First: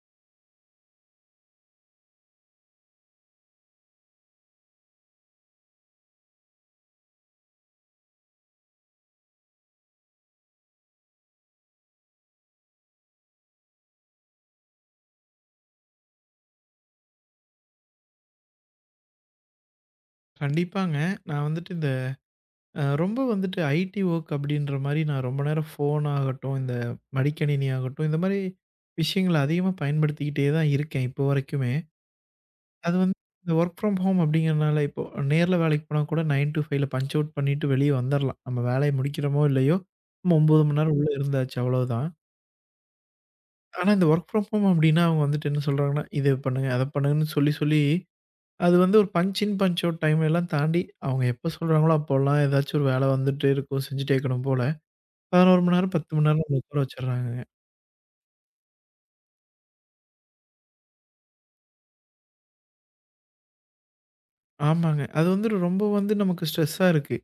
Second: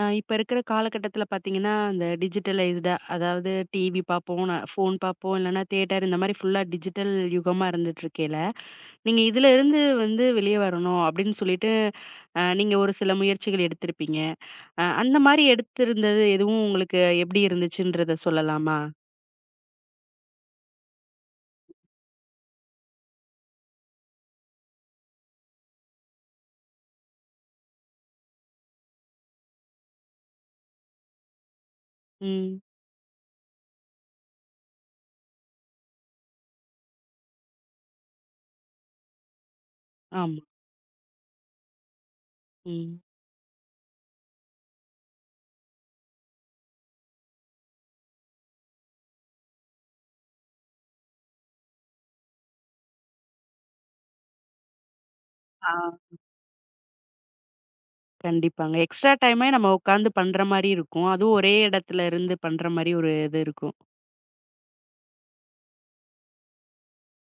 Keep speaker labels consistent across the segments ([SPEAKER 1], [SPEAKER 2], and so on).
[SPEAKER 1] இப்ப இருக்கிற காலகட்டத்தில பார்த்தீங்கன்னா, அந்த டிஜிட்டலைஸ்டா அதாவது டிவி பார்ப்போம், ஃபோன் பார்ப்போம், இல்லன்னா தியேட்டர் இந்த மாரி ஃபுல்லா டிஜிட்டல் யுகமா இருந்துட்டுருக்கையில, நீங்க இதுல இருந்து வந்து வெளிய வரணும் அப்படின்னு சொல்லிட்டு, நீங்க ஒரு சில முயற்சிகள் எடுத்திருப்பீங்க. அந்த மாரி எடுத்திருந்தது எதுவும் உங்களுக்கு எப்படி இருந்துச்சுன்றத சொல்லலாமா?
[SPEAKER 2] கண்டிப்பாங்க. நான் வந்துட்டு இந்த ரொம்ப வந்துட்டு ஐடி வொர்க் அப்டின்ற மாரி நான் ரொம்ப நேரம் ஃபோன் ஆகட்டும், இந்த மடிக்கணினி ஆகட்டும், இந்த மாரி விஷயங்கள அதிகமா பயன்படுத்திக்கிட்டே தான் இருக்கேன் இப்போ வரைக்குமே.
[SPEAKER 1] ம்.
[SPEAKER 2] அது வந்து இந்த வொர்க் ஃப்ரம் ஹோம் அப்படிங்கிறனால, இப்போ நேர்ல வேலைக்கு போனா கூட 9 டூ 5ல பஞ்ச் அவுட் பண்ணிட்டு வெளிய வந்துரலாம். நம்ம வேலைய முடிக்கிறோமோ இல்லையோ, நம்ம
[SPEAKER 1] ஆமா.
[SPEAKER 2] 9 மணி நேரம் உள்ள இருந்தாச்சு அவ்வளோதான்.
[SPEAKER 1] ம்.
[SPEAKER 2] ஆனா இந்த வொர்க் ஃப்ரம் ஹோம் அப்படின்னா, அவங்க வந்துட்டு என்ன சொல்றாங்கன்னா, இத பண்ணுங்க, அத பண்ணுங்கன்னு சொல்லி சொல்லி அது வந்து ஒரு punch in, punch out time எல்லாம் தாண்டி, அவங்க எப்ப சொல்றாங்களோ அப்போலாம் ஏதாச்சும் ஒரு வேலை வந்துட்டே இருக்கும். செஞ்சுட்டே இருக்கணும் போல. 11
[SPEAKER 1] ஆ,
[SPEAKER 2] மணி நேரம், 10 மணி நேரம் நம்மள உட்கார வச்சுடுறாங்கங்க.
[SPEAKER 1] கண்டிப்பாங்க. எக்ஸ்ட்ரா டைமே நம்ம உட்காந்து பண்ற மாரி இருக்கும். அதுவும் ஒரே இடத்துல இருந்து பண்ற மாரி ஒரு இது இருக்கும்.
[SPEAKER 2] ஆமாங்க. அது வந்து ரொம்ப வந்து நமக்கு ஸ்ட்ரெஸ்ஸா இருக்கு.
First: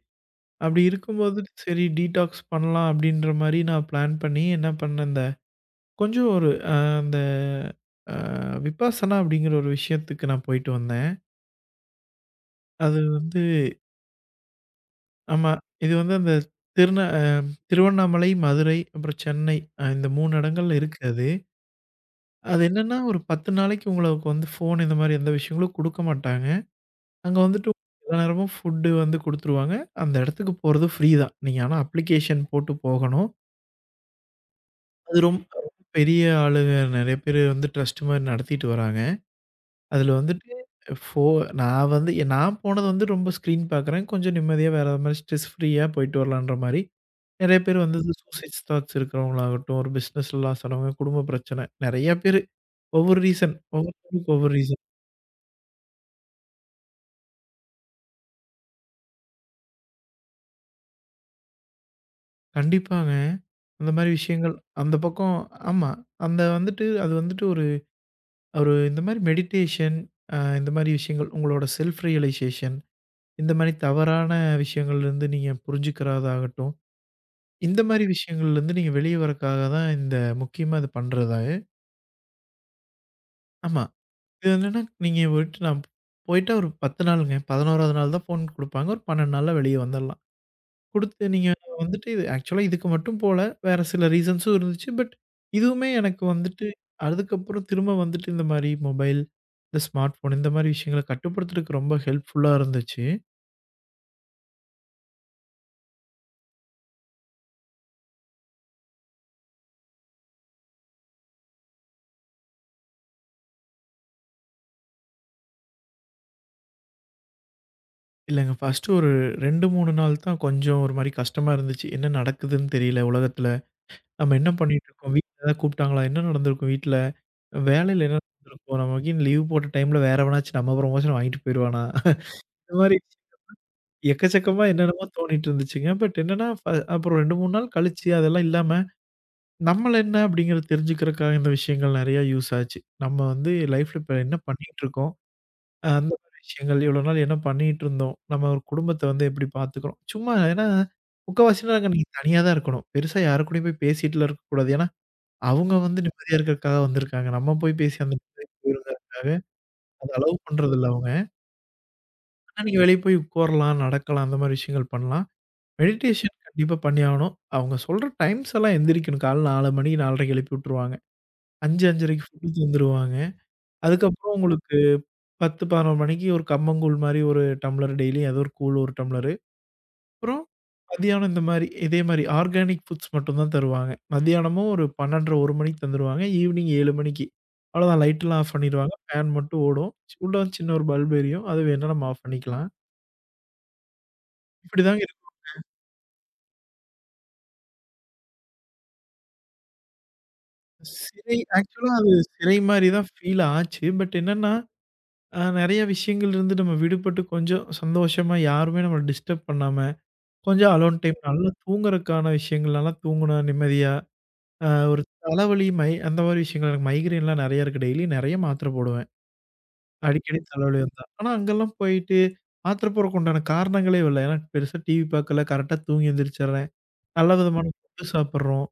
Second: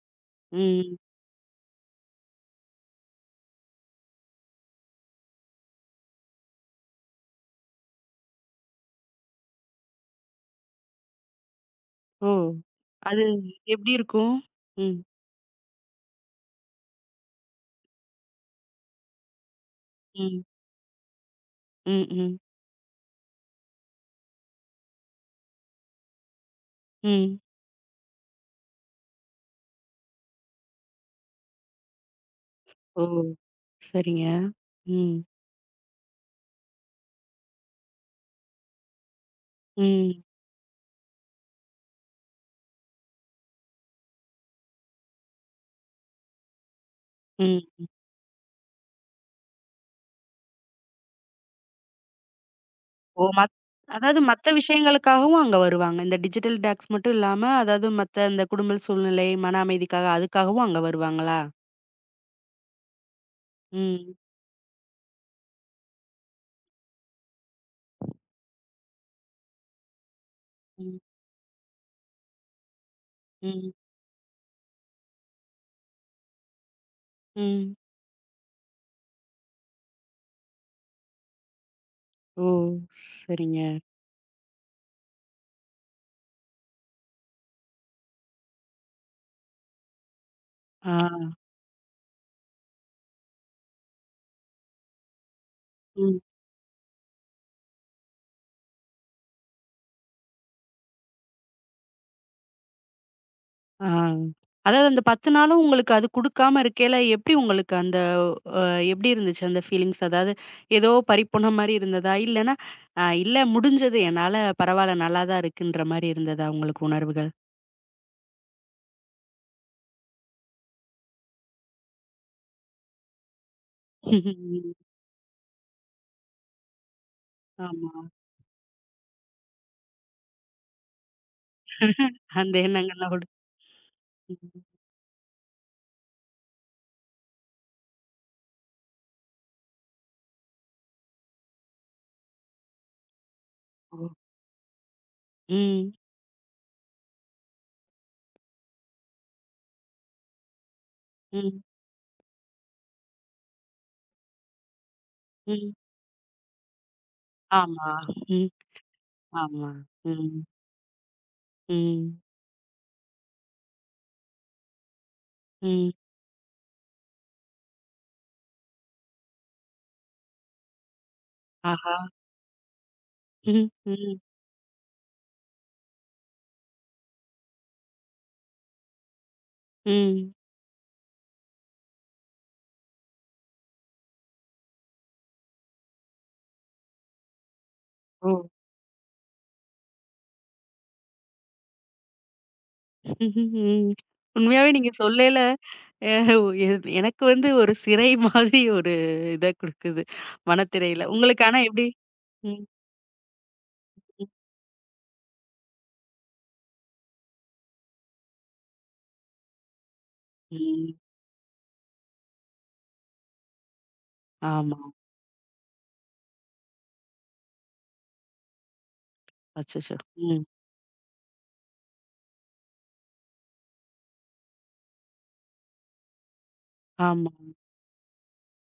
[SPEAKER 2] அப்படி
[SPEAKER 1] ம்.
[SPEAKER 2] இருக்கும்போது சரி டீடாக்ஸ் பண்ணலாம் அப்படின்ற மாரி நான் பிளான் பண்ணி என்ன பண்ணேன், இந்த கொஞ்சம் ஒரு அ அந்த அ விபாசனா அப்படிங்கிற ஒரு விஷயத்துக்கு நான் போயிட்டு வந்தேன்.
[SPEAKER 1] ஓ!
[SPEAKER 2] அது
[SPEAKER 1] அது
[SPEAKER 2] வந்து
[SPEAKER 1] எப்படி இருக்கும்? ம்,
[SPEAKER 2] ஆமா. இது வந்து அந்த திருந அ திருவண்ணாமலை, மதுரை, அப்புறம் சென்னை இந்த 3
[SPEAKER 1] ம்,
[SPEAKER 2] இடங்கள்ல இருக்கு அது.
[SPEAKER 1] ம், ம்,
[SPEAKER 2] அது என்னன்னா, ஒரு 10 நாளைக்கு உங்களுக்கு வந்து ஃபோன் இந்த மாரி எந்த விஷயங்களும் குடுக்க மாட்டாங்க.
[SPEAKER 1] ம்.
[SPEAKER 2] அங்க வந்துட்டு எல்லா நேரமும் ஃபுட்டு வந்து குடுத்துருவாங்க. அந்த இடத்துக்கு போறது ஃப்ரீ தான். நீங்க ஆனா அப்ளிகேஷன் போட்டு
[SPEAKER 1] ஓ!
[SPEAKER 2] போகணும்.
[SPEAKER 1] சரிங்க. ம்,
[SPEAKER 2] அது ரொம்ப ரொம்ப பெரிய ஆளுங்க நெறைய பேரு வந்து ட்ரஸ்ட் மாரி நடத்திட்டு வராங்க. அதுல
[SPEAKER 1] ம்,
[SPEAKER 2] வந்துட்டு ஃபோ நான் வந்து நான் போனது வந்து ரொம்ப ஸ்க்ரீன் பார்க்குறேன். கொஞ்சம் நிம்மதியா வேற மாரி ஸ்ட்ரெஸ் ஃப்ரீயா போயிட்டு வரலான்ற மாரி.
[SPEAKER 1] ம்,
[SPEAKER 2] நெறைய பேர்
[SPEAKER 1] ம்.
[SPEAKER 2] வந்து சூசைட்ஸ் தாட்ஸ் இருக்கிறவங்களாகட்டும், ஒரு பிசினஸ்ல லாஸ் ஆனவங்க, குடும்ப பிரச்சனை நெறைய பேரு ஒவ்வொரு
[SPEAKER 1] ஓ!
[SPEAKER 2] ரீசன்
[SPEAKER 1] அதாவது
[SPEAKER 2] ஒவ்வொருத்தவங்களுக்கு
[SPEAKER 1] மத்த
[SPEAKER 2] ஒவ்வொரு ரீசன்.
[SPEAKER 1] விஷயங்களுக்காகவும் அங்க வருவாங்க. இந்த டிஜிட்டல் டாக்ஸ் மட்டும் இல்லாம, அதாவது மத்த இந்த குடும்ப சூழ்நிலை, மன அமைதிக்காக அதுக்காகவும் அங்க வருவாங்களா?
[SPEAKER 2] கண்டிப்பாங்க. அந்த மாரி
[SPEAKER 1] ம்,
[SPEAKER 2] விஷயங்கள் அந்த பக்கம் ஆமா. அந்த வந்துட்டு அது வந்துட்டு ஒரு ஒரு இந்த மாரி மெடிடேஷன் இந்த மாரி
[SPEAKER 1] ம்,
[SPEAKER 2] விஷயங்கள் உங்களோட செல்ஃப் ரியலைசேஷன் இந்த
[SPEAKER 1] ம்,
[SPEAKER 2] மாரி தவறான விஷயங்கள்லேருந்து நீங்க புரிஞ்சுக்கிறதாகட்டும்,
[SPEAKER 1] ம்.
[SPEAKER 2] இந்த மாரி விஷயங்கள்லேருந்து நீங்க வெளிய வரக்காக தான் இந்த முக்கியமா இது பண்றதா?
[SPEAKER 1] ஓ! சரிங்க.
[SPEAKER 2] ஆமா. இது என்னன்னா நீங்க போயிட்டு நான் போயிட்டா ஒரு 10 நாளுங்க. 11வது நாள் தான் ஃபோன் குடுப்பாங்க. ஒரு 12 நாள்ல வெளிய வந்துரலாம்.
[SPEAKER 1] ஆ.
[SPEAKER 2] குடுத்து நீங்க வந்துட்டு இது ஆக்சுவலா இதுக்கு மட்டும் போல. வேற சில ரீசன்ஸும் இருந்துச்சு. பட் இதுவுமே
[SPEAKER 1] ம்.
[SPEAKER 2] எனக்கு வந்துட்டு அதுக்கப்புறம் திரும்ப வந்துட்டு இந்த மாரி மொபைல், இந்த ஸ்மார்ட் ஃபோன் இந்த மாரி விஷயங்கள கட்டுப்படுத்துறதுக்கு ரொம்ப ஹெல்ப்ஃபுல்லா இருந்துச்சு.
[SPEAKER 1] ஆ. அதாவது அந்த 10 நாளும் உங்களுக்கு அது குடுக்காம இருக்கையில, எப்படி உங்களுக்கு அந்த அ எப்படி இருந்துச்சு அந்த ஃபீலிங்ஸ்? அதாவது ஏதோ பறிபோன மாரி இருந்ததா? இல்லன்னா, இல்ல முடிஞ்சது என்னால பரவால்ல நல்லா தான் இருக்குன்ற மாரி இருந்ததா உங்களுக்கு உணர்வுகள்?
[SPEAKER 2] இல்லங்க ஃபர்ஸ்ட்டு ஒரு 2, 3 நாள் தான் கொஞ்சம் ஒரு மாரி கஷ்டமா இருந்துச்சு. என்ன நடக்குதுன்னு தெரியல உலகத்துல. நம்ம என்ன
[SPEAKER 1] ம்.
[SPEAKER 2] பண்ணிட்டுருக்கோம்? வீட்ல ஏதாவது கூப்பிட்டாங்களா? என்ன நடந்திருக்கும் வீட்ல?
[SPEAKER 1] ஆமா.
[SPEAKER 2] வேலையில என்ன நடந்திருக்கும்? நமக்கு லீவ் போட்ட டைம்ல வேற எவனாச்சும் நம்ம ப்ரமோஷன வாங்கிட்டு போயிருவானா?
[SPEAKER 1] அந்த
[SPEAKER 2] இந்த மாரி
[SPEAKER 1] எண்ணங்கள்லாம் ஓடும்.
[SPEAKER 2] எக்கச்சக்கமா என்னென்னமோ தோணிட்டு இருந்துச்சுங்க. பட் என்னன்னா, அப்புறம் 2, 3 நாள் கழிச்சு அதெல்லாம் இல்லாம, நம்மள என்ன அப்படிங்கிறத தெரிஞ்சுக்கிறதுக்காக இந்த விஷயங்கள் நெறையா யூஸ் ஆச்சு. நம்ம வந்து லைஃப்ல
[SPEAKER 1] ம்.
[SPEAKER 2] இப்ப என்ன பண்ணிட்டு இருக்கோம்?
[SPEAKER 1] ம்.
[SPEAKER 2] அந்த மாரி விஷயங்கள் இவ்வளோ நாள் என்ன பண்ணிட்டு இருந்தோம்? நம்ம ஒரு குடும்பத்த வந்து எப்படி பார்த்துக்கிறோம்? சும்மா ஏன்னா,
[SPEAKER 1] ம்.
[SPEAKER 2] முக்காவாசி நேரம் அங்க நீங்க தனியா தான் இருக்கணும். பெருசா யாரு கூடயும் போய் பேசிட்டுலாம் இருக்கக்கூடாது. ஏன்னா,
[SPEAKER 1] ம்.
[SPEAKER 2] அவங்க வந்து நிம்மதியா இருக்கிறதுக்காக வந்திருக்காங்க. நம்ம போய்
[SPEAKER 1] ஆமா.
[SPEAKER 2] பேசி அந்த நிம்மதி
[SPEAKER 1] ம்.
[SPEAKER 2] போயிருங்கிறதுக்காக,
[SPEAKER 1] ஆமா.
[SPEAKER 2] அத
[SPEAKER 1] ம்.
[SPEAKER 2] அலோவ் பண்றதில்ல அவங்க.
[SPEAKER 1] ம்.
[SPEAKER 2] ஆனா, நீங்க வெளிய போய் உட்காரலாம், நடக்கலாம், அந்த மாரி விஷயங்கள் பண்ணலாம்.
[SPEAKER 1] ம்.
[SPEAKER 2] மெடிடேஷன் கண்டிப்பா பண்ணியாகணும். அவங்க சொல்ற டைம்ஸ் எல்லாம் எந்திரிக்கணும். காலைல 4 மணி 4:30க்கு எழுப்பி விட்டுருவாங்க. 5,
[SPEAKER 1] ஆஹா!
[SPEAKER 2] 5:30க்கு ஃபுட் தந்துருவாங்க.
[SPEAKER 1] ம். ம்.
[SPEAKER 2] அதுக்கப்புறம் உங்களுக்கு 10, 11 மணிக்கு ஒரு கம்மங்கூழ் மாரி ஒரு டம்ளர் டெய்லியும் ஏதோ ஒரு கூழ் 1 டம்ளரு.
[SPEAKER 1] ம்.
[SPEAKER 2] அப்புறம் மதியானம் இந்த மாரி இதே மாரி ஆர்கானிக் ஃபுட்ஸ் மட்டும் தான் தருவாங்க. மதியானமும் ஒரு 12:30 1 மணிக்கு தந்துருவாங்க. ஈவினிங் 7 மணிக்கு. அவ்வளோதான்
[SPEAKER 1] ஓ!
[SPEAKER 2] லைட்லாம் ஆஃப் பண்ணிடுவாங்க. ஃபேன் மட்டும் ஓடும். உள்ள வந்து சின்ன ஒரு பல்ப் எரியும். அது வேணா நம்ம ஆஃப் பண்ணிக்கலாம்.
[SPEAKER 1] ம்ஹ்ம், ம். உண்மையாவே நீங்க
[SPEAKER 2] இப்படிதாங்க இருக்கும்.
[SPEAKER 1] சொல்லையில அ எ எனக்கு வந்து ஒரு சிறை மாதிரி ஒரு இத குடுக்குது. மனத்திரையில.
[SPEAKER 2] சிறை
[SPEAKER 1] உங்களுக்கு ஆனா எப்படி?
[SPEAKER 2] ஆக்சுவலா அது சிறை
[SPEAKER 1] ம்,
[SPEAKER 2] மாரி தான் ஃபீல் ஆச்சு. பட்
[SPEAKER 1] ம்,
[SPEAKER 2] என்னன்னா நெறைய விஷயங்கள் இருந்து நம்ம விடுபட்டு கொஞ்சம் சந்தோஷமா யாருமே நம்மள டிஸ்டர்ப் பண்ணாம, கொஞ்சம்
[SPEAKER 1] ம்.
[SPEAKER 2] அலோன் டைம் நல்லா தூங்குறதுக்கான விஷயங்கள், நல்லா தூங்குனா நிம்மதியா,
[SPEAKER 1] ஆமா.
[SPEAKER 2] ஒரு தலைவலி, அந்த மாரி விஷயங்கள் எனக்கு மைக்ரேன்லாம் நெறைய இருக்கு. டெய்லி நெறைய மாத்திரை போடுவேன்.
[SPEAKER 1] அச்சச்சோ!
[SPEAKER 2] அடிக்கடி
[SPEAKER 1] ம்.
[SPEAKER 2] தலைவலி வந்தா. ஆனா அங்கெல்லாம் போயிட்டு மாத்திரை போடுறக்கு உண்டான காரணங்களே இல்ல. ஏன்னா பெருசா டிவி பார்க்கல, கரெக்ட்டா தூங்கி எந்திரிச்சிடுறேன்.
[SPEAKER 1] ஆமா.
[SPEAKER 2] நல்ல விதமான ஃபுட் சாப்பிடுறோம்.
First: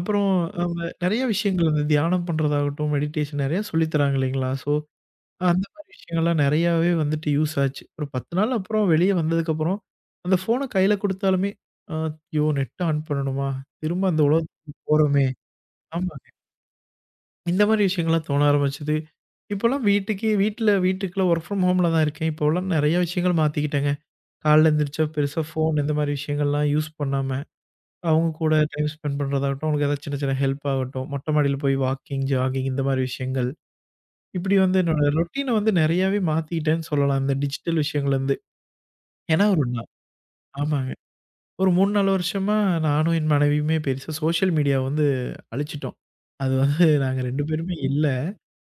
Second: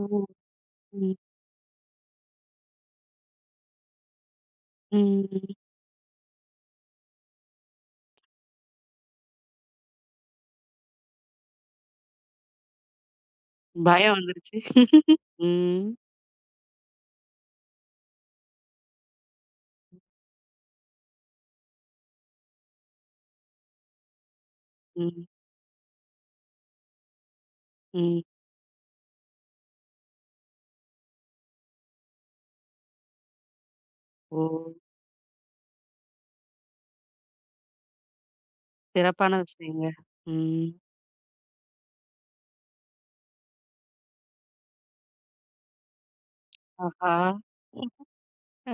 [SPEAKER 1] ம்,
[SPEAKER 2] அந்த
[SPEAKER 1] ம்,
[SPEAKER 2] நெறைய விஷயங்கள் இந்த தியானம் பண்றதாகட்டும், மெடிடேஷன் நெறைய சொல்லி தராங்க இல்லைங்களா? ஸோ
[SPEAKER 1] ம்.
[SPEAKER 2] அந்த மாரி விஷயங்கள்லாம் நெறையாவே வந்துட்டு யூஸ் ஆச்சு. ஒரு 10 நாள் அப்புறம் வெளிய வந்ததுக்கப்புறம், அந்த ஃபோன கையில குடுத்தாலுமே, அ "ஐயோ! நெட்ட ஆன் பண்ணணுமா? திரும்ப
[SPEAKER 1] பயம்
[SPEAKER 2] அந்த
[SPEAKER 1] வந்துருச்சு.
[SPEAKER 2] உலகத்துக்கு போறோமே!"
[SPEAKER 1] ம்,
[SPEAKER 2] ஆமாங்க. இந்த மாரி விஷயங்கள்லாம் தோண ஆரம்பிச்சது. இப்போலாம் வீட்டுக்கே வீட்டுக்குள்ள ஒர்க் ஃப்ரம் ஹோம்ல தான் இருக்கேன். இப்போலாம் நெறைய விஷயங்கள் மாத்திக்கிட்டேங்க. காலைல எந்திரிச்சா
[SPEAKER 1] ம்,
[SPEAKER 2] பெருசா ஃபோன் இந்த மாரி விஷயங்கள்லாம் யூஸ் பண்ணாம,
[SPEAKER 1] ம்.
[SPEAKER 2] அவங்க கூட டைம் ஸ்பெண்ட் பண்றதாகட்டும், அவங்களுக்கு ஏதாவது சின்ன சின்ன ஹெல்ப் ஆகட்டும், மொட்ட மாடியில போய் வாக்கிங், ஜாகிங் இந்த மாரி விஷயங்கள்.
[SPEAKER 1] ஓ!
[SPEAKER 2] இப்படி வந்து என்னோட ரொட்டீன வந்து நெறையாவே மாத்திட்டேன்னு சொல்லலாம். இந்த டிஜிட்டல் விஷயங்கள்லருந்து.
[SPEAKER 1] சிறப்பான
[SPEAKER 2] ஏன்னா ஒரு நா
[SPEAKER 1] விஷயங்க. ம்.
[SPEAKER 2] ஆமாங்க. ஒரு 3, 4 வருஷமா நானும் என் மனைவியுமே பெருசா சோஷியல் மீடியாவ வந்து அழிச்சிட்டோம். அது வந்து
[SPEAKER 1] ஆஹா!
[SPEAKER 2] நாங்க 2 பேருமே இல்ல.
[SPEAKER 1] அ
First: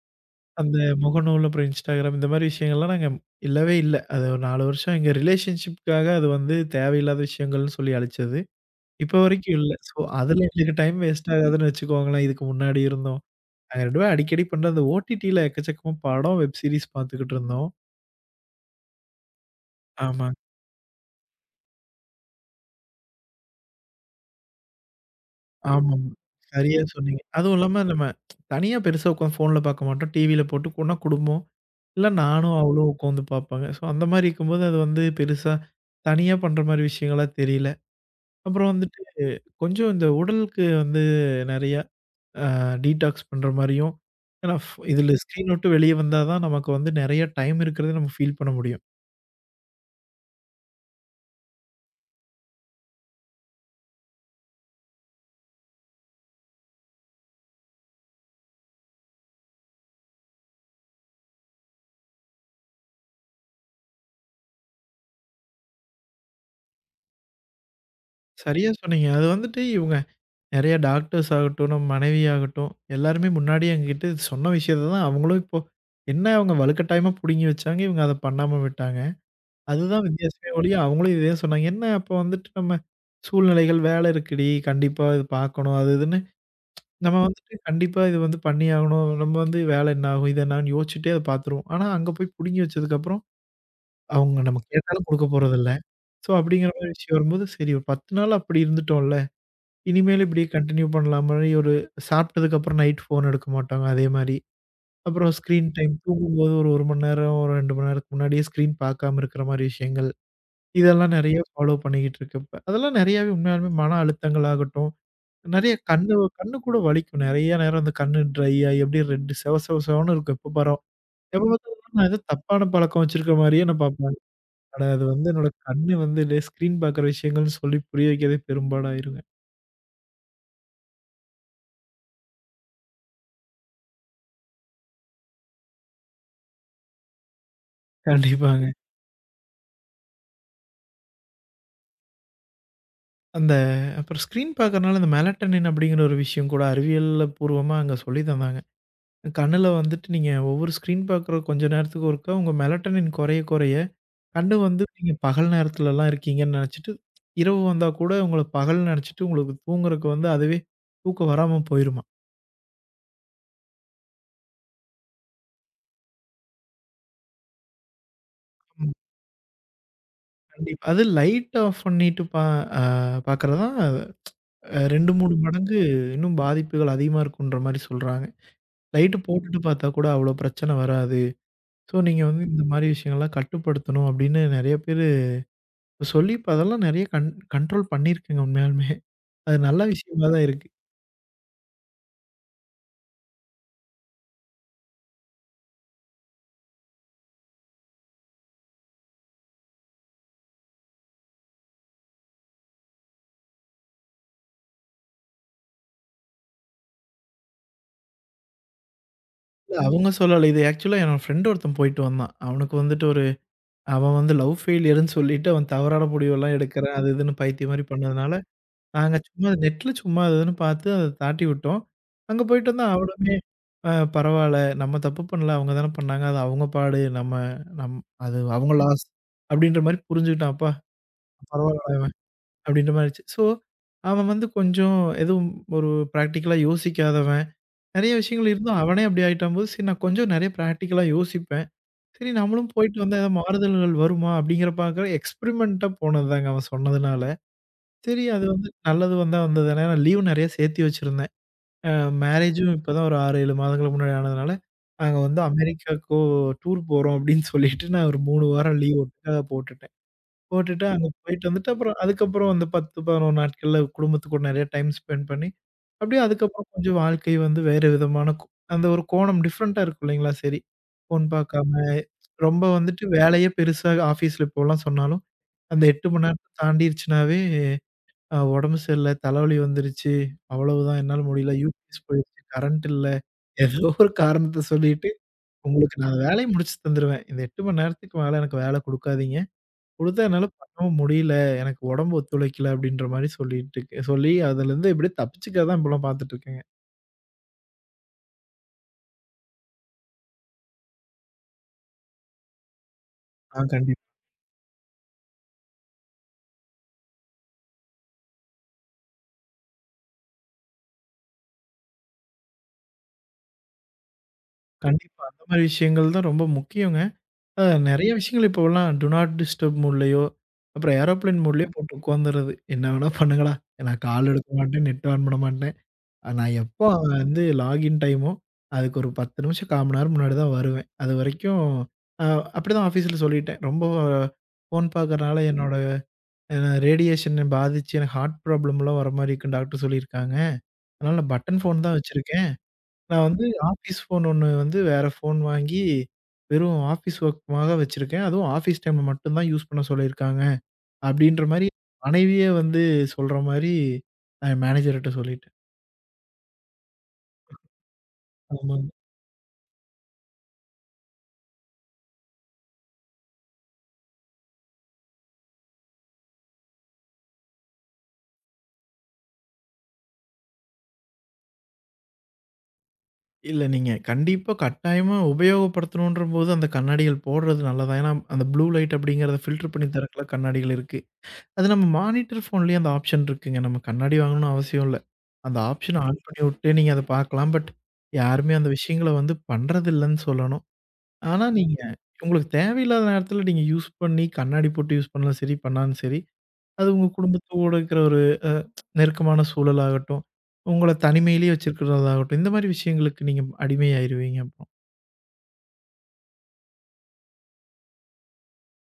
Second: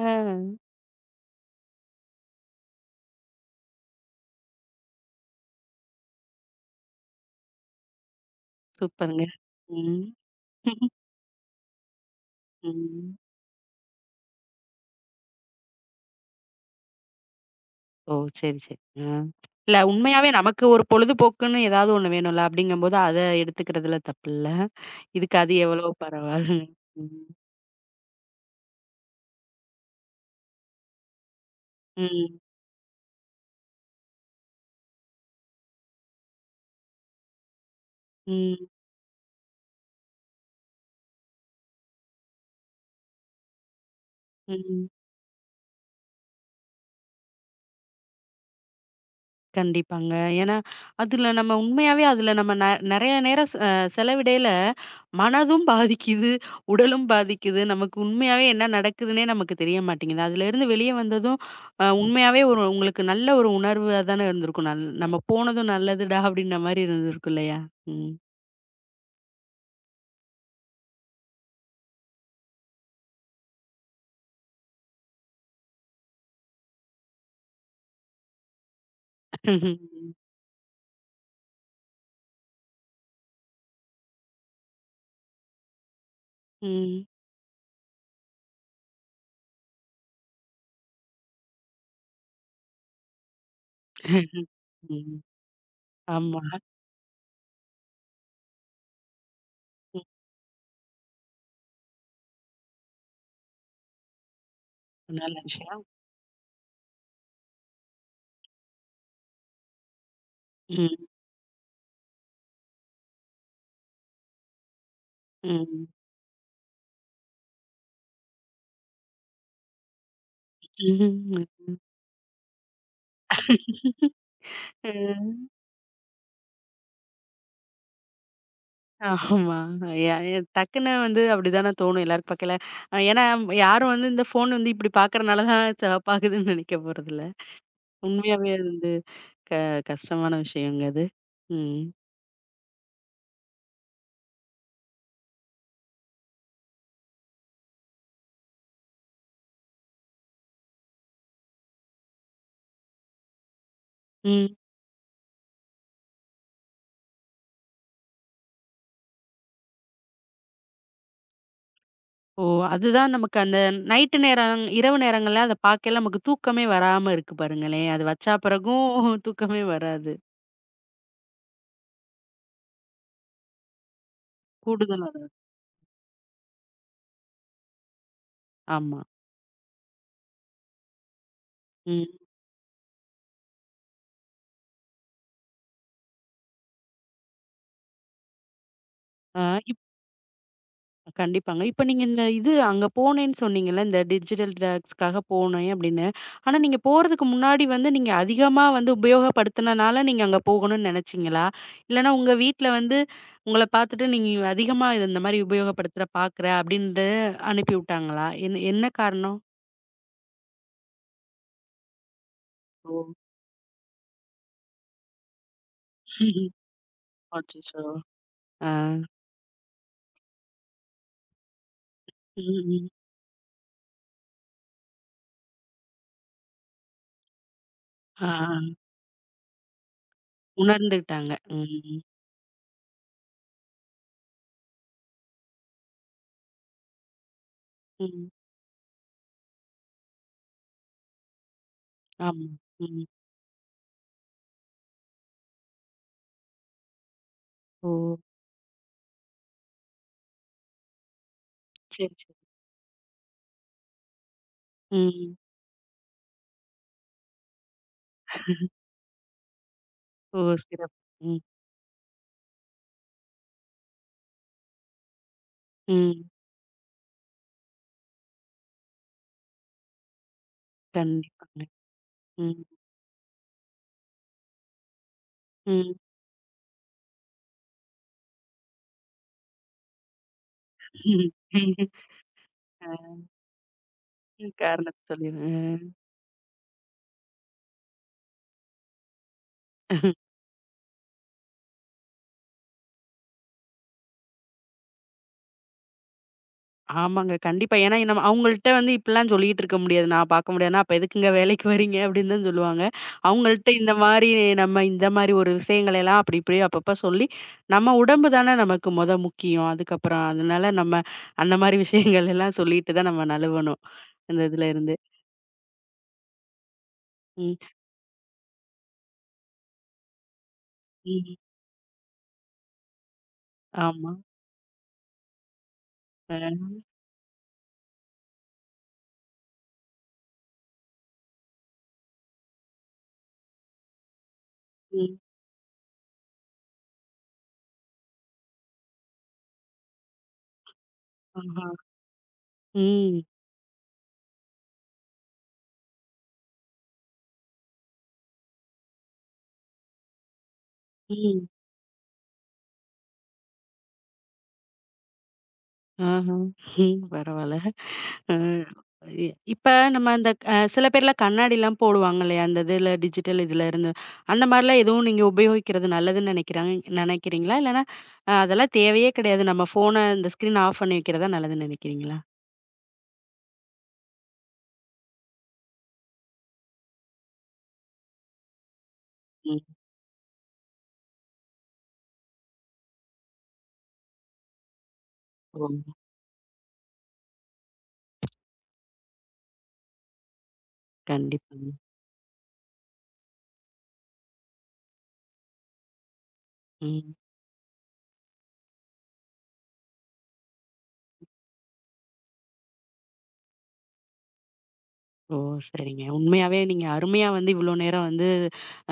[SPEAKER 2] அந்த முகநூல், அப்புறம் Instagram இந்த மாரி விஷயங்கள்லாம் நாங்க இல்லவே இல்ல. அது ஒரு 4 வருஷம் எங்க ரிலேஷன்ஷிப்க்காக அது வந்து தேவையில்லாத விஷயங்கள்னு சொல்லி அழிச்சது. இப்போ
[SPEAKER 1] சூப்பருங்க.
[SPEAKER 2] வரைக்கும் இல்ல. ஸோ
[SPEAKER 1] ம்,
[SPEAKER 2] அதுல எங்களுக்கு டைம் வேஸ்ட் ஆகாதுன்னு வச்சுக்கோங்களேன். இதுக்கு முன்னாடி
[SPEAKER 1] ம்.
[SPEAKER 2] இருந்தோம். நாங்க 2 பேரும் அடிக்கடி பண்ற அந்த ஓடிடில எக்கச்சக்கமா படம், வெப் சீரிஸ் பார்த்துக்கிட்டு இருந்தோம்.
[SPEAKER 1] ஓ! சரி, சரி. இல்ல உண்மையாவே
[SPEAKER 2] ஆமாங்க.
[SPEAKER 1] நமக்கு ஒரு பொழுதுபோக்குன்னு ஏதாவது ஒண்ணு வேணும்ல. அப்படிங்கும்போது அத எடுத்துக்கிறதுல தப்பில்ல. இதுக்கு அது எவ்வளோ
[SPEAKER 2] ஆமாமா.
[SPEAKER 1] பரவால்ல.
[SPEAKER 2] சரியா சொன்னீங்க.
[SPEAKER 1] ம்.
[SPEAKER 2] அதுவும் இல்லாம நம்ம தனியா பெருசா உட்காந்து ஃபோன்ல பார்க்க மாட்டோம். டிவியில போட்டு கூடனா குடும்பம், இல்ல
[SPEAKER 1] ம்.
[SPEAKER 2] நானும் அவளும் உட்காந்து பார்ப்பாங்க. ஸோ அந்த மாரி இருக்கும்போது அது வந்து பெருசா தனியா பண்ற மாரி விஷயங்களா தெரியல.
[SPEAKER 1] ம்.
[SPEAKER 2] அப்புறம் வந்துட்டு கொஞ்சம் இந்த உடலுக்கு வந்து நெறையா அ டீடாக்ஸ் பண்ற மாரியும், ஏன்னா
[SPEAKER 1] ம்.
[SPEAKER 2] இதுல ஸ்க்ரீன் விட்டு வெளிய வந்தா தான் நமக்கு வந்து நெறைய டைம் இருக்கிறத நம்ம ஃபீல் பண்ண முடியும்.
[SPEAKER 1] கண்டிப்பாங்க. ஏன்னா, அதுல நம்ம உண்மையாவே அதுல நம்ம நெறைய நேரம் செ செலவிடையில மனதும் பாதிக்குது, உடலும் பாதிக்குது. நமக்கு உண்மையாவே என்ன நடக்குதுன்னே நமக்கு தெரிய மாட்டேங்குது. அதுலேருந்து வெளிய வந்ததும் உண்மையாவே ஒரு உங்களுக்கு நல்ல ஒரு உணர்வா தானே இருந்திருக்கும். நம்ம போனதும் நல்லதுடா அப்படின்ற மாரி இருந்திருக்கும் இல்லையா? ம்.
[SPEAKER 2] சரியா சொன்னீங்க. அது வந்துட்டு இவங்க நெறைய டாக்டர்ஸ் ஆகட்டும், நம்ம மனைவி ஆகட்டும், எல்லாருமே முன்னாடியே எங்ககிட்ட சொன்ன விஷயத்த தான் அவங்களும் இப்போ என்ன அவங்க வலுக்கட்டாயமா புடுங்கி வச்சாங்க, இவங்க அத பண்ணாம விட்டாங்க.
[SPEAKER 1] ம்ஹ்ம்.
[SPEAKER 2] அதுதான் வித்தியாசமே ஒழிய, அவங்களும் இதே சொன்னாங்க. என்ன அப்போ வந்துட்டு நம்ம சூழ்நிலைகள் வேலை இருக்குடி, கண்டிப்பா இது பார்க்கணும் அது இதுன்னு,
[SPEAKER 1] ம்.
[SPEAKER 2] நம்ம வந்துட்டு கண்டிப்பா இது வந்து பண்ணி ஆகணும். நம்ம வந்து வேலை என்ன ஆகும், இது என்னான்னு யோசிச்சுட்டே அத பார்த்துருவோம். ஆனா அங்க போய் புடுங்கி வச்சதுக்கப்புறம், அவங்க நம்ம கேட்டாலும்
[SPEAKER 1] ம்.
[SPEAKER 2] குடுக்க போறதில்ல. ஸோ
[SPEAKER 1] ஆமா.
[SPEAKER 2] அப்படிங்கிற மாரி விஷயம் வரும்போது, சரி ஒரு 10 நாள் அப்படி இருந்துட்டோம்ல.
[SPEAKER 1] ம்.
[SPEAKER 2] இனிமேல் இப்படி கன்டின்யூ பண்ணலாமா? ஒரு சாப்பிட்டதுக்கு அப்புறம் நைட் ஃபோன் எடுக்க மாட்டாங்க அதே மாரி. அப்புறம்
[SPEAKER 1] நல்ல
[SPEAKER 2] ஸ்க்ரீன்
[SPEAKER 1] விஷயம்.
[SPEAKER 2] டைம் தூங்கும்போது ஒரு 1 மணி நேரம், ஒரு 2 மணி நேரத்துக்கு முன்னாடியே ஸ்க்ரீன் பார்க்காம இருக்கிற மாரி விஷயங்கள்.
[SPEAKER 1] ம்.
[SPEAKER 2] இதெல்லாம் நெறைய ஃபாலோ பண்ணிக்கிட்டு இருக்கேன் இப்ப. அதெல்லாம் நெறையாவே உண்மையாலுமே மன அழுத்தங்கள் ஆகட்டும், நெறைய
[SPEAKER 1] ம்.
[SPEAKER 2] கண்ணு கண்ணு கூட வலிக்கும். நெறைய நேரம் அந்த கண்ணு ட்ரை ஆயி அப்படியே ரெட் செவ செவ செவன்னு இருக்கும் எப்ப பாரும். எப்ப
[SPEAKER 1] ம்ஹ்ம்.
[SPEAKER 2] பார்த்தாலும் நான் ஏதோ தப்பான பழக்கம் வச்சிருக்க மாரியே நான் பார்ப்பேன். அட அது வந்து
[SPEAKER 1] ம்.
[SPEAKER 2] என்னோட கண்ணு வந்து ஸ்க்ரீன் பார்க்குற விஷயங்கள்னு சொல்லி புரிய வைக்கிறதே பெரும்பாடாயிருங்க.
[SPEAKER 1] ஆமா. ய ய டக்குன்னு வந்து அப்படிதானே தோணும் எல்லாரும் பார்க்கையில. ஏன்னா யாரும் வந்து இந்த ஃபோன் வந்து இப்படி பார்க்கறனால தான் சிவப்பாகுதுன்னு நினைக்க போறதில்ல. உண்மையாவே அது
[SPEAKER 2] கண்டிப்பாங்க.
[SPEAKER 1] வந்து க கஷ்டமான விஷயங்க அது. ம்.
[SPEAKER 2] அந்த அப்புறம் ஸ்க்ரீன் பார்க்கறனால அந்த மெலட்டனின் அப்படிங்கிற ஒரு விஷயம் கூட அறிவியல்ல பூர்வமா அங்க சொல்லி தந்தாங்க. கண்ணுல வந்துட்டு நீங்க ஒவ்வொரு ஸ்க்ரீன் பார்க்குற கொஞ்ச நேரத்துக்கு ஒருக்கா உங்க மெலட்டனின் குறைய குறைய,
[SPEAKER 1] ம்.
[SPEAKER 2] கண்ணு வந்து நீங்க பகல் நேரத்துலலாம் இருக்கீங்கன்னு நெனச்சுட்டு, இரவு வந்தா கூட உங்கள பகல்னு நெனச்சுட்டு உங்களுக்கு தூங்குறக்கு வந்து அதுவே தூக்கம் வராம போயிருமாம்.
[SPEAKER 1] ஓ! அதுதான் நமக்கு அந்த நைட்டு நேரம், இரவு நேரங்கள்ல அத பார்க்கையில நமக்கு தூக்கமே வராம இருக்கு பாருங்களேன். அது வச்சா பிறகும்
[SPEAKER 2] ம்.
[SPEAKER 1] தூக்கமே வராது.
[SPEAKER 2] கண்டிப்பா. அது லைட் ஆஃப் பண்ணிட்டு பா அ பார்க்குறது தான்
[SPEAKER 1] கூடுதலா.
[SPEAKER 2] 2, 3 மடங்கு இன்னும் பாதிப்புகள் அதிகமா இருக்குன்ற மாரி சொல்றாங்க.
[SPEAKER 1] ஆமா.
[SPEAKER 2] லைட்டு போட்டுட்டு பார்த்தா கூட அவ்ளோ பிரச்சனை வராது. ஸோ,
[SPEAKER 1] ம்.
[SPEAKER 2] நீங்க வந்து இந்த மாரி விஷயங்கள்லாம் கட்டுப்படுத்தணும் அப்படின்னு நெறைய பேரு சொல்லி இப்ப அதெல்லாம் நெறைய கண்ட்ரோல் பண்ணியிருக்கேங்க உண்மையாலுமே.
[SPEAKER 1] ஆ
[SPEAKER 2] அது
[SPEAKER 1] இப்
[SPEAKER 2] நல்ல விஷயமா தான் இருக்கு.
[SPEAKER 1] கண்டிப்பாங்க. இப்ப நீங்க இந்த இது அங்க போனேன்னு சொன்னீங்கல்ல, இந்த டிஜிட்டல் டிடாக்ஸ்க்காக போனேன் அப்படின்னு. ஆனா, நீங்க போறதுக்கு முன்னாடி வந்து நீங்க அதிகமா வந்து உபயோகப்படுத்துனனால நீங்க அங்க போகணும்னு நெனச்சீங்களா? இல்லன்னா உங்க வீட்ல வந்து உங்கள பாத்துட்டு நீங்க அதிகமா இத இந்த மாரி உபயோகப்படுத்துற பாக்குற அப்படின்ட்டு அனுப்பி விட்டாங்களா? என்ன என்ன காரணம்?
[SPEAKER 2] இல்ல அவங்க சொல்லல. இது ஆக்சுவலா என்னோட ஃப்ரெண்ட் ஒருத்தன் போயிட்டு வந்தான். அவனுக்கு
[SPEAKER 1] ஓ!
[SPEAKER 2] வந்துட்டு ஒரு அவன் வந்து லவ் ஃபெயிலியர்ன்னு சொல்லிட்டு அவன் தவறான முடிவெல்லாம் எடுக்கிறேன், அது இதுன்னு பைத்தியம்
[SPEAKER 1] அச்சச்சோ!
[SPEAKER 2] மாரி பண்ணதுனால,
[SPEAKER 1] ஆ.
[SPEAKER 2] நாங்க சும்மா நெட்ல சும்மா அது இதுன்னு பார்த்து அத தாட்டி விட்டோம்.
[SPEAKER 1] ம்,
[SPEAKER 2] அங்க போயிட்டு வந்தா
[SPEAKER 1] ம்.
[SPEAKER 2] அவனுமே பரவால்ல நம்ம தப்பு பண்ணல, அவங்க தானே பண்ணாங்க. அது அவங்க பாடு. நம்ம நம்
[SPEAKER 1] ஆ.
[SPEAKER 2] அது அவங்க லாஸ் அப்படின்ற மாரி புரிஞ்சுக்கிட்டான். அப்பா
[SPEAKER 1] உணர்ந்துகிட்டாங்க.
[SPEAKER 2] பரவால்லடா
[SPEAKER 1] ம்.
[SPEAKER 2] அப்படின்ற மாரி ஆயிருச்சு. ஸோ, அவன் வந்து கொஞ்சம் எதுவும் ஒரு பிராக்டிகலா யோசிக்காதவன். நெறைய
[SPEAKER 1] ம்.
[SPEAKER 2] விஷயங்கள் இருந்தும் அவனே அப்படி ஆயிட்டாம்போது, சரி நான் கொஞ்சம் நெறைய பிராக்டிகலா யோசிப்பேன். சரி
[SPEAKER 1] ஆமா.
[SPEAKER 2] நம்மளும் போயிட்டு
[SPEAKER 1] ம்.
[SPEAKER 2] வந்தா ஏதாவது மாறுதல்கள் வருமா? அப்படிங்கிற பார்க்க எக்ஸ்பெரிமென்ட்டா போனதுதாங்க அவன் சொன்னதுனால.
[SPEAKER 1] ஓ!
[SPEAKER 2] சரி அது வந்து நல்லது வந்தா வந்தது. ஏன்னா நான் லீவ் நெறைய சேர்த்து வச்சிருந்தேன். அ
[SPEAKER 1] சரி, சரி.
[SPEAKER 2] மேரேஜும் இப்பதான் ஒரு 6, 7 மாதங்களுக்கு முன்னாடி ஆனதுனால, நாங்க
[SPEAKER 1] ம்.
[SPEAKER 2] வந்து அமெரிக்காவுக்கோ டூர் போறோம் அப்படின்னு சொல்லிட்டு நான் ஒரு 3 வாரம் லீவ் ஒட்டுக்கா போட்டுட்டேன்.
[SPEAKER 1] ஓ!
[SPEAKER 2] போட்டுட்டு
[SPEAKER 1] சிறப்பு.
[SPEAKER 2] அங்க
[SPEAKER 1] ம்,
[SPEAKER 2] போயிட்டு வந்துட்டு அப்புறம் அதுக்கப்புறம் அந்த 10, 11 நாட்கள்ல குடும்பத்து கூட நெறைய டைம் ஸ்பெண்ட் பண்ணி, அப்படியே
[SPEAKER 1] ம்.
[SPEAKER 2] அதுக்கப்புறம் கொஞ்சம் வாழ்க்கை வந்து வேறு விதமான அந்த ஒரு கோணம் டிஃப்ரெண்ட்டா இருக்கும் இல்லைங்களா? சரி, ஃபோன்
[SPEAKER 1] கண்டிப்பாங்க.
[SPEAKER 2] பார்க்காம
[SPEAKER 1] ம்,
[SPEAKER 2] ரொம்ப வந்துட்டு வேலையே பெருசா ஆஃபீஸ்ல இப்போலாம் சொன்னாலும், அந்த
[SPEAKER 1] ம்.
[SPEAKER 2] 8 மணி நேரத்த தாண்டிருச்சுனாவே, உடம்பு சரியில்ல, தலைவலி வந்துருச்சு, அவ்வளவுதான் என்னால முடியல, யூபிஎஸ் போயிருச்சு, கரண்ட் இல்ல,
[SPEAKER 1] அ
[SPEAKER 2] ஏதோ ஒரு காரணத்த
[SPEAKER 1] காரணத்த
[SPEAKER 2] சொல்லிட்டு,
[SPEAKER 1] சொல்லிருங்க.
[SPEAKER 2] உங்களுக்கு நான் வேலைய முடிச்சு தந்துருவேன். இந்த 8 மணி நேரத்துக்கு மேல எனக்கு வேல குடுக்காதீங்க. கொடுத்தா என்னால பண்ணவும் முடியல. எனக்கு உடம்பு ஒத்துழைக்கல அப்படின்ற மாரி சொல்லி அதுலருந்து எப்படியோ தப்பிச்சுக்க தான் இப்பலாம் பார்த்துட்டு இருக்கேங்க.
[SPEAKER 1] ஆமாங்க. கண்டிப்பா. ஏன்னா நம்ம அவங்கள்ட்ட வந்து இப்படிலாம் சொல்லிட்டு இருக்க முடியாது. நான் பார்க்க முடியாதுன்னா, அப்ப எதுக்குங்க வேலைக்கு வரீங்க அப்படின்னு தான் சொல்லுவாங்க.
[SPEAKER 2] ஆ,
[SPEAKER 1] அவங்கள்ட்ட இந்த
[SPEAKER 2] கண்டிப்பா.
[SPEAKER 1] மாரி நம்ம இந்த மாரி ஒரு விஷயங்கள எல்லாம் அப்படி இப்படி அப்பப்ப சொல்லி, நம்ம உடம்பு தானே நமக்கு மொத முக்கியம். அதுக்கப்புறம் அதனால நம்ம அந்த மாரி விஷயங்கள் எல்லாம் சொல்லிட்டு தான் நம்ம நழுவணும். அந்த இதுல இருந்து.
[SPEAKER 2] கண்டிப்பா. அந்த மாரி விஷயங்கள் தான் ரொம்ப முக்கியங்க.
[SPEAKER 1] ம்,
[SPEAKER 2] அ நெறைய விஷயங்கள் இப்போலாம் டூ நாட் டிஸ்டர்ப் மோட்லயோ, அப்புறம்
[SPEAKER 1] ம்.
[SPEAKER 2] ஏரோப்ளேன் மோட்லயோ போட்டு உட்காந்துறது. என்ன வேணா பண்ணுங்கடா. நான்
[SPEAKER 1] ஆமா.
[SPEAKER 2] கால் எடுக்க மாட்டேன், நெட் ஆன் பண்ண மாட்டேன்.
[SPEAKER 1] அ,
[SPEAKER 2] நான் எப்போ வந்து லாகின் டைமோ, அதுக்கு ஒரு 10 நிமிஷம் 1/4 மணி நேரம் முன்னாடி தான் வருவேன். அதுவரைக்கும் அ அப்படிதான் ஆஃபீஸ்ல சொல்லிட்டேன். ரொம்ப ஃபோன்
[SPEAKER 1] ம்.
[SPEAKER 2] பார்க்கறனால என்னோட ஏன்னா ரேடியேஷன பாதிச்சு எனக்கு ஹார்ட் ப்ராப்ளம்லாம் வர மாரி இருக்குன்னு டாக்டர் சொல்லியிருக்காங்க. அதனால நான் பட்டன்
[SPEAKER 1] ஆஹா.
[SPEAKER 2] ஃபோன் தான் வச்சிருக்கேன்.
[SPEAKER 1] ம்.
[SPEAKER 2] நான் வந்து ஆஃபீஸ் ஃபோன் ஒண்ணு வந்து வேற ஃபோன் வாங்கி வெறும் ஆஃபீஸ் ஒர்க்க்காக வச்சிருக்கேன். அதுவும் ஆஃபீஸ் டைம்ல மட்டும் தான் யூஸ் பண்ண சொல்லியிருக்காங்க.
[SPEAKER 1] ம்.
[SPEAKER 2] அப்டின்ற மாரி மனைவியே வந்து சொல்ற மாரி நான் என் மேனேஜர்ட்ட சொல்லிட்டேன்.
[SPEAKER 1] ஆஹா. ம். பரவால்ல. அ.
[SPEAKER 2] ஆமாங்க.
[SPEAKER 1] இ இப்ப நம்ம அந்த சில பேர்லாம் கண்ணாடிலாம் போடுவாங்க இல்லையா? அந்த இதுல டிஜிட்டல் இதுல இருந்து. அந்த மாரிலாம் எதுவும் நீங்க உபயோகிக்கிறது நல்லதுன்னு நினைக்கிறாங்க நினைக்கிறீங்களா? இல்லன்னா அதெல்லாம் தேவையே கிடையாது. நம்ம ஃபோன இந்த ஸ்க்ரீன் ஆஃப் பண்ணி வைக்கிறதா நல்லதுன்னு நினைக்கிறீங்களா?
[SPEAKER 2] இல்ல நீங்க கண்டிப்பா கட்டாயமா உபயோகப்படுத்தணுன்றபோது அந்த கண்ணாடிகள் போடுறது நல்லது தான். ஏன்னா அந்த ப்ளூ லைட் அப்படிங்கிறத
[SPEAKER 1] ம்.
[SPEAKER 2] ஃபில்டர் பண்ணி தரக்குள்ள கண்ணாடிகள் இருக்கு. அது நம்ம மானிட்டர் ஃபோன்லயே அந்த ஆப்ஷன் இருக்குங்க. நம்ம கண்ணாடி வாங்கணும்னு அவசியம் இல்ல. அந்த
[SPEAKER 1] ஓ!
[SPEAKER 2] ஆப்ஷன் ஆன் பண்ணிவுட்டு நீங்க அத பார்க்கலாம். பட் யாருமே அந்த விஷயங்கள வந்து பண்றதில்லன்னு சொல்லணும். ஆனா
[SPEAKER 1] கண்டிப்பாங்க.
[SPEAKER 2] நீங்க உங்களுக்கு தேவையில்லாத நேரத்தில நீங்க யூஸ் பண்ணி கண்ணாடி போட்டு யூஸ் பண்ணாலும் சரி, பண்ணாலும் சரி, அது உங்க
[SPEAKER 1] ம்.
[SPEAKER 2] குடும்பத்தோட இருக்கிற ஒரு அ நெருக்கமான சூழலாகட்டும், உங்கள தனிமையிலேயே வச்சிருக்கிறதாகட்டும், இந்த மாரி விஷயங்களுக்கு நீங்க அடிமையாயிருவீங்க அப்புறம்.
[SPEAKER 1] ஓ! சரிங்க. உண்மையாவே நீங்க அருமையா வந்து இவ்ளோ நேரம் வந்து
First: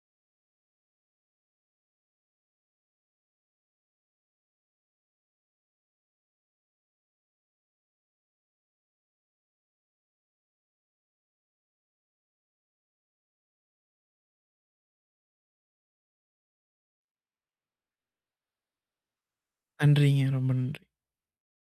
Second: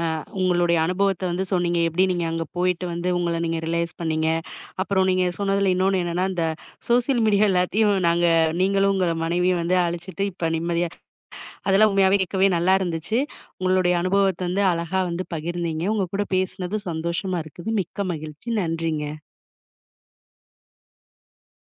[SPEAKER 1] அ உங்களுடைய அனுபவத்த வந்து சொன்னீங்க. எப்படி நீங்க அங்க போயிட்டு வந்து உங்கள நீங்க ரியலைஸ் பண்ணீங்க. அப்புறம் நீங்க சொன்னதுல இன்னொன்னு என்னன்னா, இந்த சோசியல் மீடியா எல்லாத்தையும் நாங்க நீங்களும் உங்க மனைவியும் வந்து அழிச்சிட்டு இப்ப நிம்மதியா அதெல்லாம் உண்மையாவே கேட்கவே நல்லா இருந்துச்சு. உங்களுடைய அனுபவத்த வந்து அழகா வந்து பகிர்ந்தீங்க. உங்க கூட பேசினது சந்தோஷமா இருக்குது. மிக்க மகிழ்ச்சி. நன்றிங்க.
[SPEAKER 2] நன்றிங்க. ரொம்ப நன்றி.